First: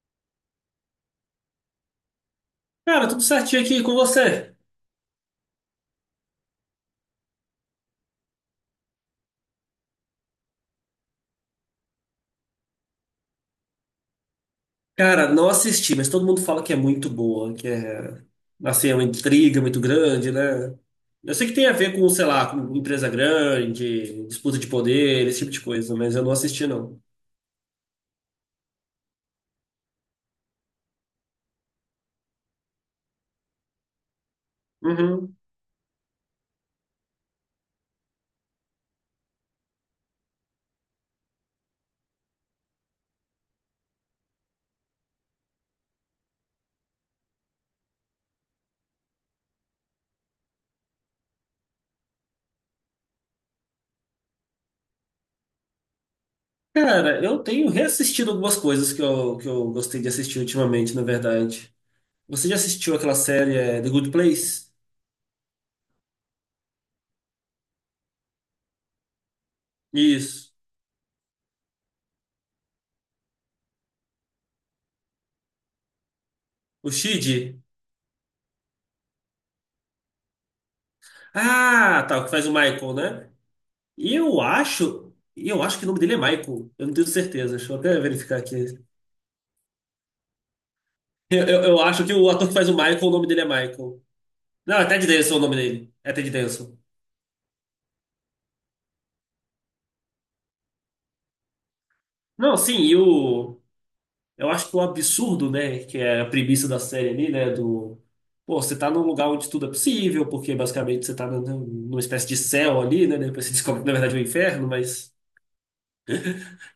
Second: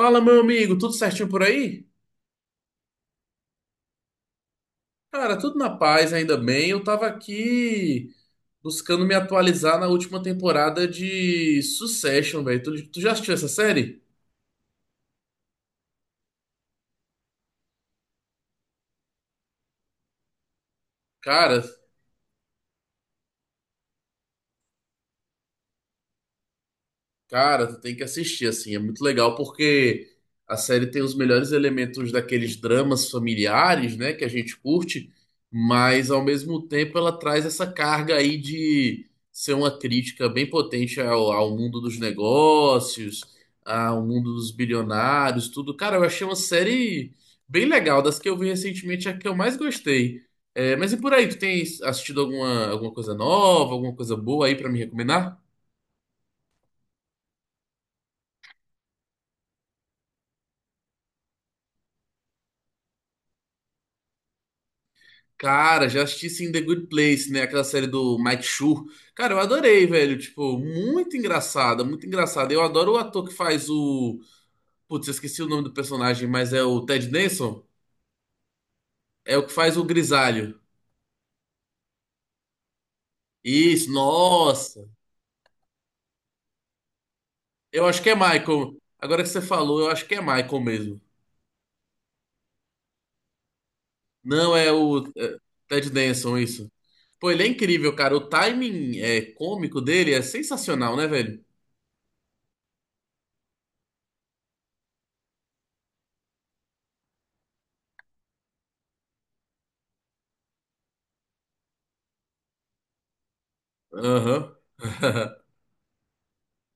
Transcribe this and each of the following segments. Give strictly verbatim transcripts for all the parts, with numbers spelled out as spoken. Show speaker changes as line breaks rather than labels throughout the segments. Fala, meu amigo, tudo certinho por aí?
Cara, tudo certinho aqui com você?
Cara, tudo na paz, ainda bem. Eu tava aqui buscando me atualizar na última temporada de Succession, velho. Tu, tu já assistiu essa série?
Cara, não assisti, mas todo mundo fala que é muito boa, que é, assim, é uma intriga muito grande, né? Eu sei que
Cara,
tem a ver com, sei lá, com empresa grande, disputa de poder, esse tipo de coisa, mas eu não assisti, não.
Cara, tu tem que assistir, assim, é muito legal porque a série tem os melhores elementos daqueles dramas familiares, né, que a gente curte,
Uhum.
mas ao mesmo tempo ela traz essa carga aí de ser uma crítica bem potente ao, ao mundo dos negócios, ao mundo dos bilionários, tudo. Cara, eu achei uma série bem legal, das que eu vi recentemente, é a que eu mais gostei. É, mas e por aí, tu tem assistido alguma, alguma coisa nova, alguma coisa boa aí pra me recomendar?
Cara, eu tenho reassistido algumas coisas que eu, que eu gostei de assistir ultimamente, na verdade. Você já assistiu aquela série é, The Good Place?
Cara, já assisti sim The Good Place, né? Aquela série do Mike Schur. Cara, eu adorei, velho.
Isso.
Tipo, muito engraçada, muito engraçada. Eu adoro o ator que faz o. Putz, eu esqueci o nome do personagem, mas é o
O
Ted
Shid?
Danson? É o que faz o Grisalho.
Ah, tá, o que faz o Michael, né?
Isso,
E eu
nossa.
acho, e eu acho que o nome dele é Michael. Eu não tenho certeza. Deixa eu
Eu
até
acho que é
verificar aqui.
Michael. Agora que você falou, eu acho que é Michael mesmo.
Eu, eu, eu acho que o ator que faz o Michael, o nome dele é Michael.
Não, é
Não, é
o
Ted
é,
Danson o nome
Ted
dele. É Ted
Danson, isso.
Danson.
Pô, ele é incrível, cara. O timing é, cômico dele é sensacional, né, velho?
Não, sim, e o. Eu acho que o absurdo, né? Que é a premissa da série ali, né? Do. Pô, você tá num lugar onde tudo é possível, porque basicamente você tá num- numa espécie de céu ali, né? Depois você descobre que na verdade é um
Aham.
inferno, mas.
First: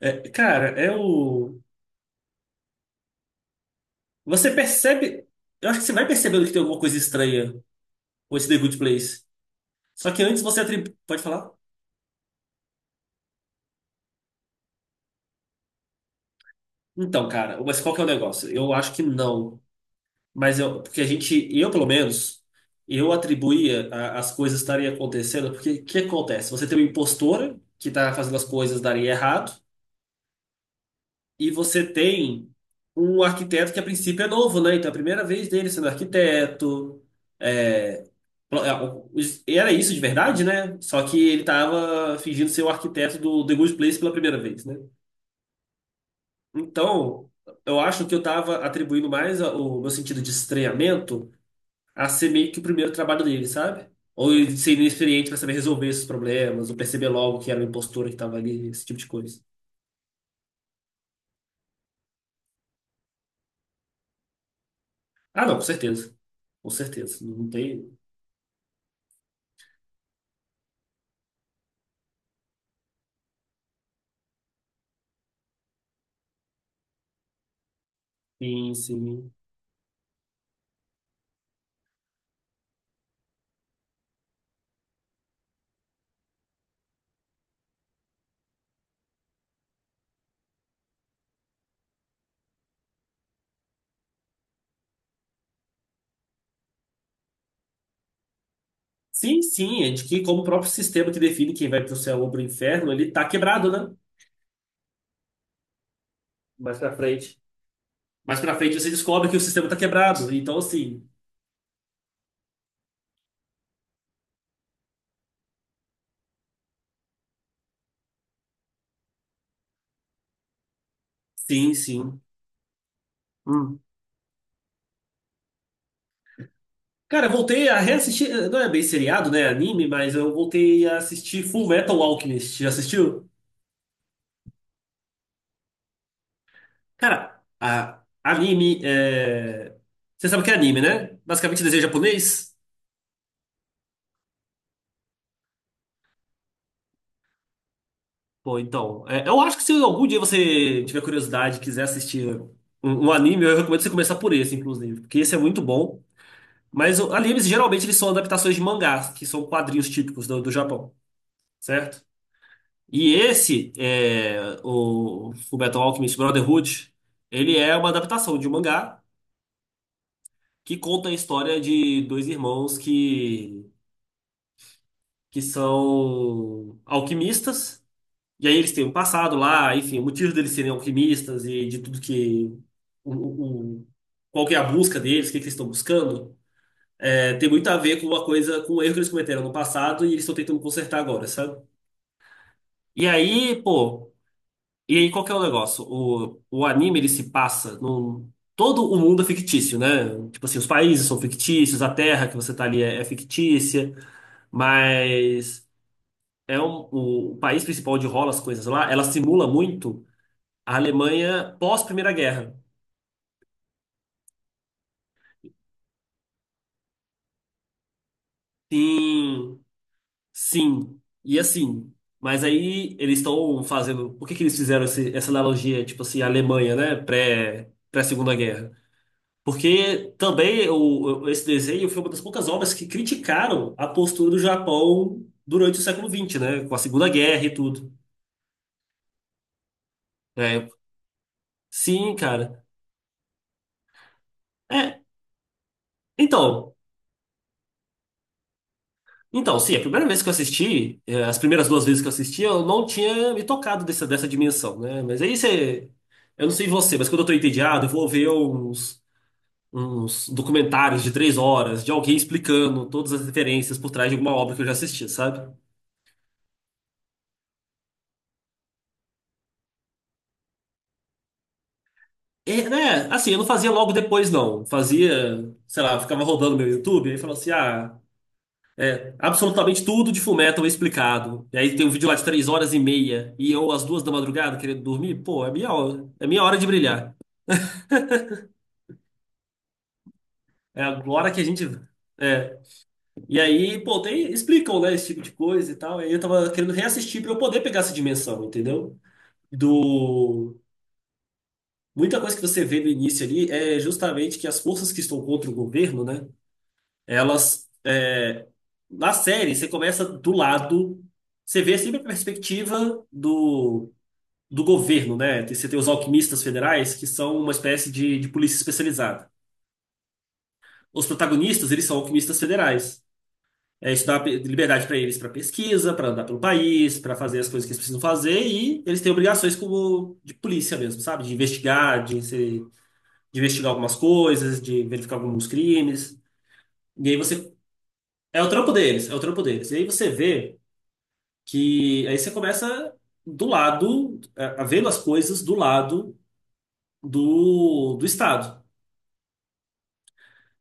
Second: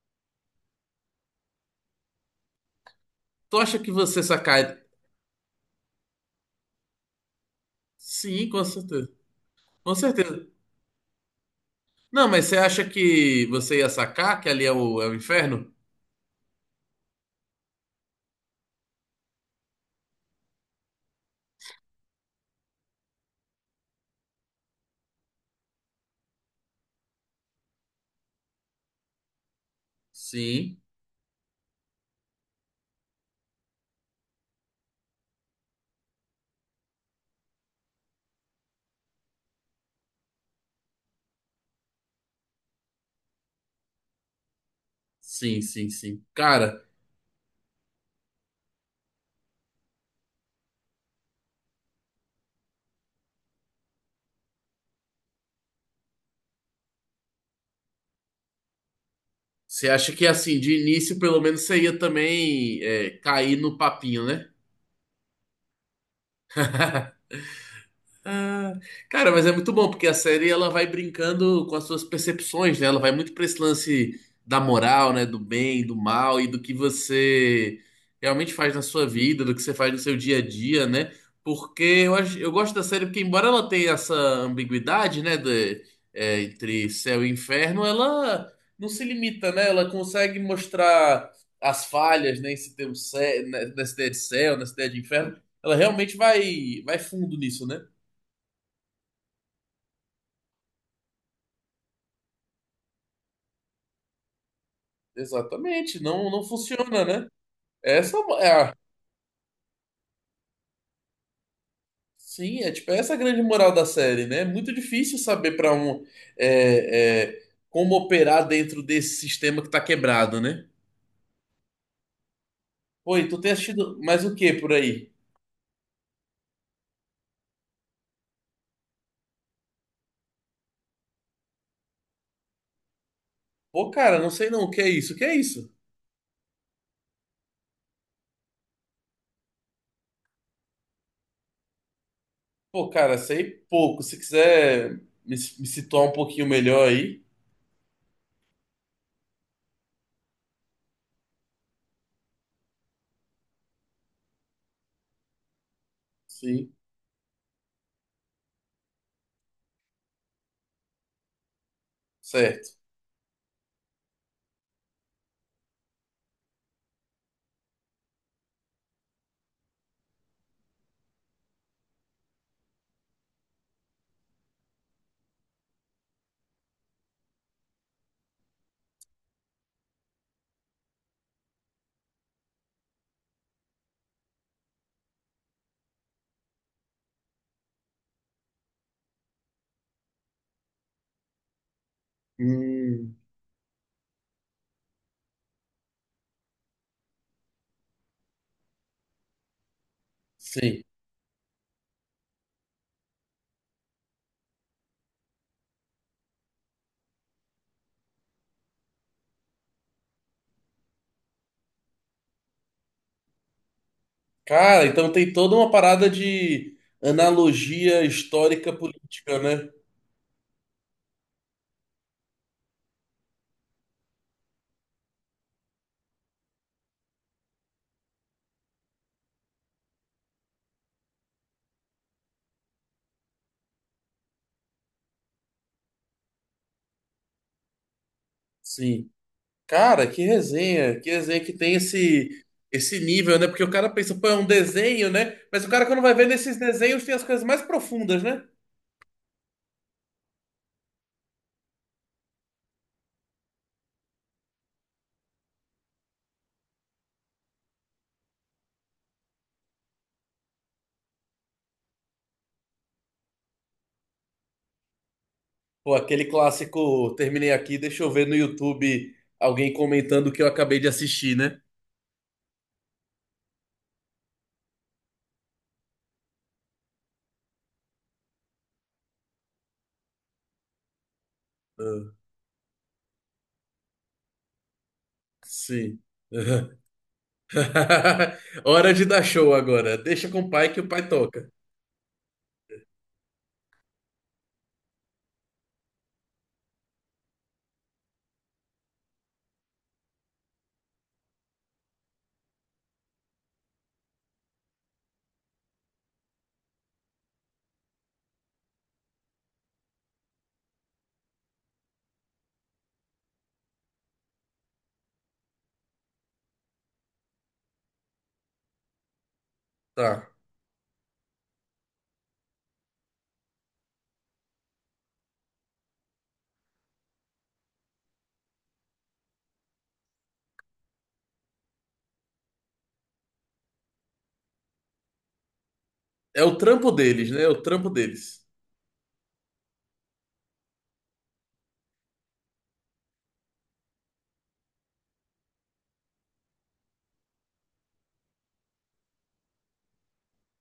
É, cara, é o.
Tu acha que você
Você
saca-
percebe. Eu acho que você vai percebendo que tem alguma coisa estranha com esse
Sim,
The
com
Good
certeza.
Place.
Com
Só que antes
certeza.
você atribui. Pode falar?
Não, mas você acha que você ia sacar que ali é o, é o inferno?
Então, cara, mas qual que é o negócio? Eu acho que não. Mas eu, porque a gente, eu pelo menos, eu atribuía a- as coisas estarem acontecendo, porque o que acontece? Você tem uma impostora que está fazendo as coisas darem errado,
Sim,
e você tem um arquiteto que a princípio é novo, né? Então é a primeira vez dele sendo arquiteto. é, pl- é, o- os- Era isso de verdade, né? Só que ele estava fingindo ser o arquiteto do The Good Place pela primeira vez, né?
sim, sim, sim. Cara,
Então, eu acho que eu tava atribuindo mais a- o meu sentido de estranhamento a ser meio que o primeiro trabalho dele, sabe? Ou ele ser inexperiente para saber resolver esses problemas, ou perceber logo que era uma impostura que tava ali, esse tipo de coisa.
você acha que assim, de início, pelo menos você ia também é, cair no papinho, né?
Ah, não, com certeza. Com certeza. Não tem.
Ah, cara, mas é muito bom porque a série ela vai brincando com as suas percepções, né? Ela vai muito para esse lance da moral, né? Do bem, do mal e do que você realmente faz
Sim,
na sua
sim.
vida, do que você faz no seu dia a dia, né? Porque eu acho, eu gosto da série porque embora ela tenha essa ambiguidade, né? de- é, entre céu e inferno, ela não se limita, né? Ela consegue mostrar as falhas, né? Esse termo cé- nessa ideia de céu, nessa ideia de inferno, ela realmente vai vai fundo nisso, né?
Sim, sim, é de que como o próprio sistema que define quem vai pro céu ou pro inferno, ele tá quebrado, né?
Exatamente, não, não
Mais pra
funciona, né?
frente.
Essa
Mais
é
pra
a,
frente você descobre que o sistema tá quebrado. Então, assim,
sim, é tipo essa é a grande moral da série, né? É muito difícil saber para um é, é, como operar dentro desse sistema que tá quebrado, né?
sim, sim.
Pô, e tu tem
Hum.
assistido mais o que por aí?
Cara, eu voltei a reassistir. eh, Não é bem seriado, né? Anime, mas eu voltei a assistir Full Metal Alchemist. Já assistiu?
Pô, cara, não sei não, o que é isso? O que é isso?
Cara, a- anime é. Você sabe o que é anime, né? Basicamente desenho japonês?
Pô, cara, sei pouco. Se quiser me, me situar um pouquinho melhor aí,
Pô, então. É, eu acho que se algum dia você tiver curiosidade e quiser assistir um, um anime, eu recomendo você começar por esse, inclusive, porque esse é muito bom.
sim,
Mas o- animes geralmente eles são adaptações de mangás, que são quadrinhos típicos do, do Japão, certo?
certo.
E esse, é, o Fullmetal Alchemist Brotherhood, ele é uma adaptação de um mangá que conta a história de dois irmãos que, que são alquimistas. E aí eles têm um passado lá, enfim, o motivo deles serem alquimistas e de tudo que... O, o, o- Qual que é a busca deles, o que que eles estão buscando. É, tem muito a ver com uma coisa, com um erro que eles cometeram no passado e eles estão tentando consertar agora, sabe? E
Hum,
aí, pô... E aí, qual que é o negócio? O, o anime, ele se passa num... Todo o mundo é fictício, né? Tipo assim, os
sim.
países são fictícios, a terra que você tá ali é, é fictícia, mas é um, o, o país principal onde rola as coisas lá, ela simula muito a Alemanha pós-Primeira Guerra.
Cara, então tem toda uma parada de analogia histórica política,
Sim,
né?
sim, e assim. Mas aí eles estão fazendo... Por que que eles fizeram esse- essa analogia, tipo assim, a Alemanha, né? Pré, pré-Segunda Guerra? Porque também o, esse desenho foi uma das poucas obras que criticaram a postura do Japão durante o século vinte, né? Com a Segunda Guerra e tudo.
Sim. Cara, que
É,
resenha, que resenha que tem
sim,
esse
cara.
esse nível, né? Porque o cara pensa, pô, é um
É,
desenho, né? Mas o cara quando vai ver nesses
então,
desenhos tem as coisas mais profundas, né?
então, sim, a primeira vez que eu assisti, é, as primeiras duas vezes que eu assisti, eu não tinha me tocado dessa, dessa dimensão, né? Mas aí você. Eu não sei você, mas quando eu tô entediado, eu vou ver uns, uns documentários de três horas de alguém explicando todas as referências por trás de alguma obra que eu já assisti, sabe?
Pô, aquele clássico, terminei aqui, deixa eu ver no YouTube alguém comentando o que eu acabei de assistir, né?
É, né? Assim, eu não fazia logo depois, não. Fazia, sei lá, ficava rodando meu YouTube e falava assim: ah, absolutamente tudo de Fullmetal explicado. E aí tem um vídeo
Ah,
lá de três horas e meia e eu às duas da madrugada querendo dormir. Pô, é minha
sim.
hora, é minha hora de brilhar.
Hora de dar show agora. Deixa com o pai que
É
o pai
agora que a
toca.
gente. É. E aí, pô, tem, explicam, né, esse tipo de coisa e tal. E aí eu tava querendo reassistir pra eu poder pegar essa dimensão, entendeu? Do. Muita coisa que você vê no início ali é justamente que as forças que estão contra o governo, né? Elas. É, na série, você começa do lado. Você vê sempre a perspectiva do, do governo, né? Você tem os alquimistas federais, que são uma espécie de, de polícia especializada.
Tá.
Os protagonistas, eles são alquimistas federais. É, isso dá pe- liberdade para eles para pesquisa, para andar pelo país, para fazer as coisas que eles precisam fazer, e eles têm obrigações como de polícia mesmo, sabe? De investigar, de, se- de investigar algumas coisas, de verificar alguns crimes.
É o trampo
E aí
deles, né? É
você.
o trampo
É
deles.
o trampo deles, é o trampo deles. E aí você vê. Que aí você começa do lado, a a vendo as coisas do lado do, do Estado.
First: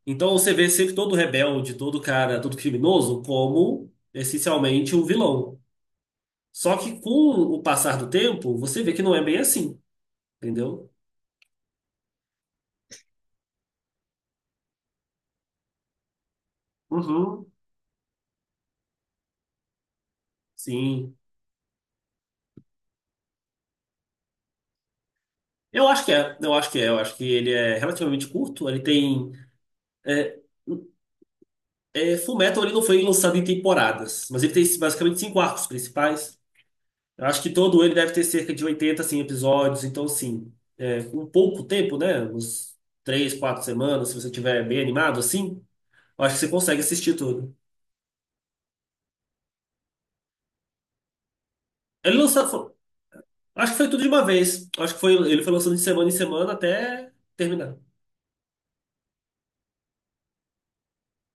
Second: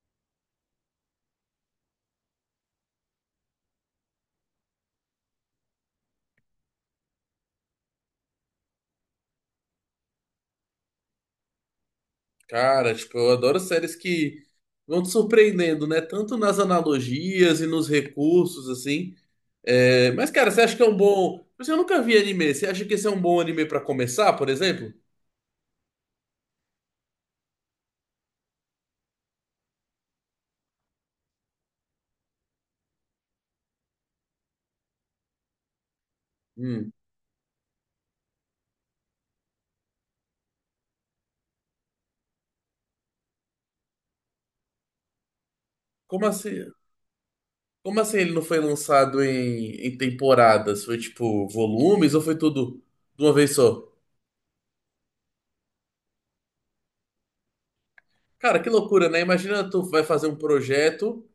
Então você vê sempre todo rebelde, todo cara, todo criminoso como essencialmente um vilão. Só que com o passar do tempo, você vê que não é bem assim, entendeu?
Cara, tipo, eu adoro séries que vão te surpreendendo, né? Tanto nas
Uhum.
analogias e nos recursos, assim. É, mas, cara, você acha que é um
Sim.
bom. Mas eu nunca vi anime. Você acha que esse é um bom anime pra começar, por exemplo?
Eu acho que é, eu acho que é, eu acho que ele é relativamente curto, ele tem. É, é, Fullmetal ele não foi lançado em temporadas, mas ele tem basicamente cinco arcos principais.
Hum.
Eu acho que todo ele deve ter cerca de oitenta, assim, episódios. Então, assim, é, um pouco tempo, né? Uns três, quatro semanas, se você tiver bem animado, assim,
Como
eu acho que você
assim?
consegue assistir tudo.
Como assim ele não foi lançado em, em temporadas? Foi tipo volumes
Ele
ou foi
lançou, fo-
tudo de uma vez
acho que
só?
foi tudo de uma vez. Acho que foi, ele foi lançando de semana em semana até terminar.
Cara, que loucura, né? Imagina tu vai fazer um projeto.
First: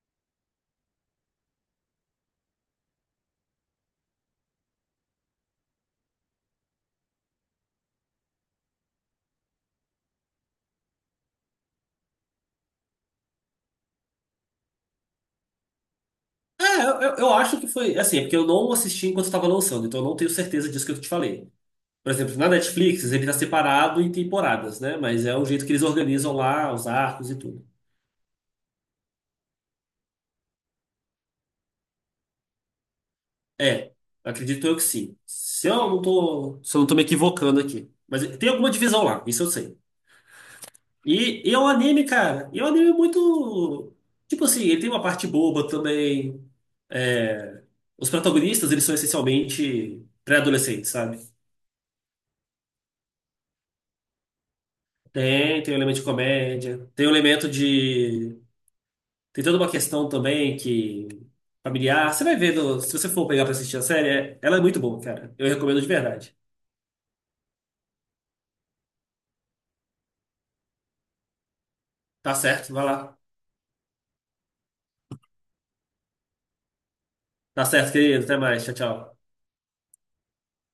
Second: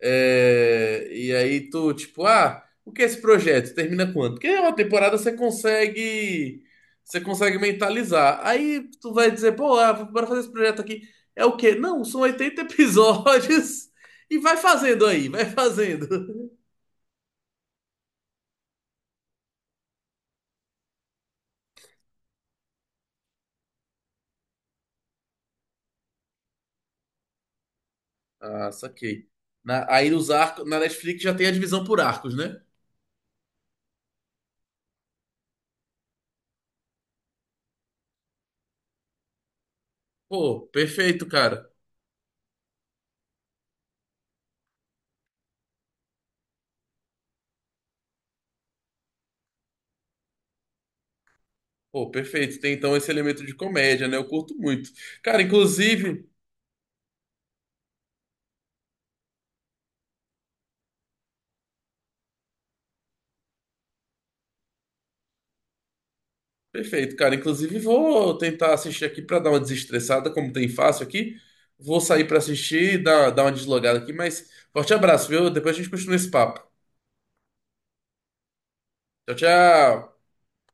É, e aí tu, tipo, ah, o que é esse projeto? Termina quanto? Porque é uma temporada você consegue, você consegue mentalizar. Aí tu vai dizer, pô, ah, bora fazer esse projeto aqui. É o quê? Não, são oitenta episódios. E vai fazendo aí, vai fazendo.
É, eu, eu eu acho que foi, assim, é porque eu não assisti enquanto estava lançando, então eu não tenho certeza disso que eu te falei. Por exemplo, na Netflix, ele está separado em temporadas, né? Mas é o jeito que eles organizam lá os arcos e tudo.
Ah, saquei. Na- aí os arcos, na Netflix já tem a divisão por arcos, né?
É, acredito eu que sim. Se eu não tô, se eu não tô me equivocando aqui. Mas tem alguma divisão lá, isso eu sei.
Pô, perfeito,
E, e é um
cara.
anime, cara. E é um anime muito. Tipo assim, ele tem uma parte boba também. É, os protagonistas, eles são essencialmente pré-adolescentes, sabe?
Pô, perfeito. Tem então esse elemento de comédia, né? Eu curto muito. Cara,
Tem, tem um elemento de
inclusive,
comédia, tem um elemento de. Tem toda uma questão também que. Familiar. Você vai ver, no- se você for pegar pra assistir a série, é- ela é muito boa, cara. Eu recomendo de verdade.
perfeito, cara. Inclusive, vou tentar assistir aqui pra dar uma desestressada, como tem fácil aqui. Vou sair
Tá
pra
certo, vai
assistir
lá.
dar, dar uma deslogada aqui, mas forte abraço, viu? Depois a gente continua esse papo.
Tá certo, querido. Até mais. Tchau, tchau.
Tchau, tchau.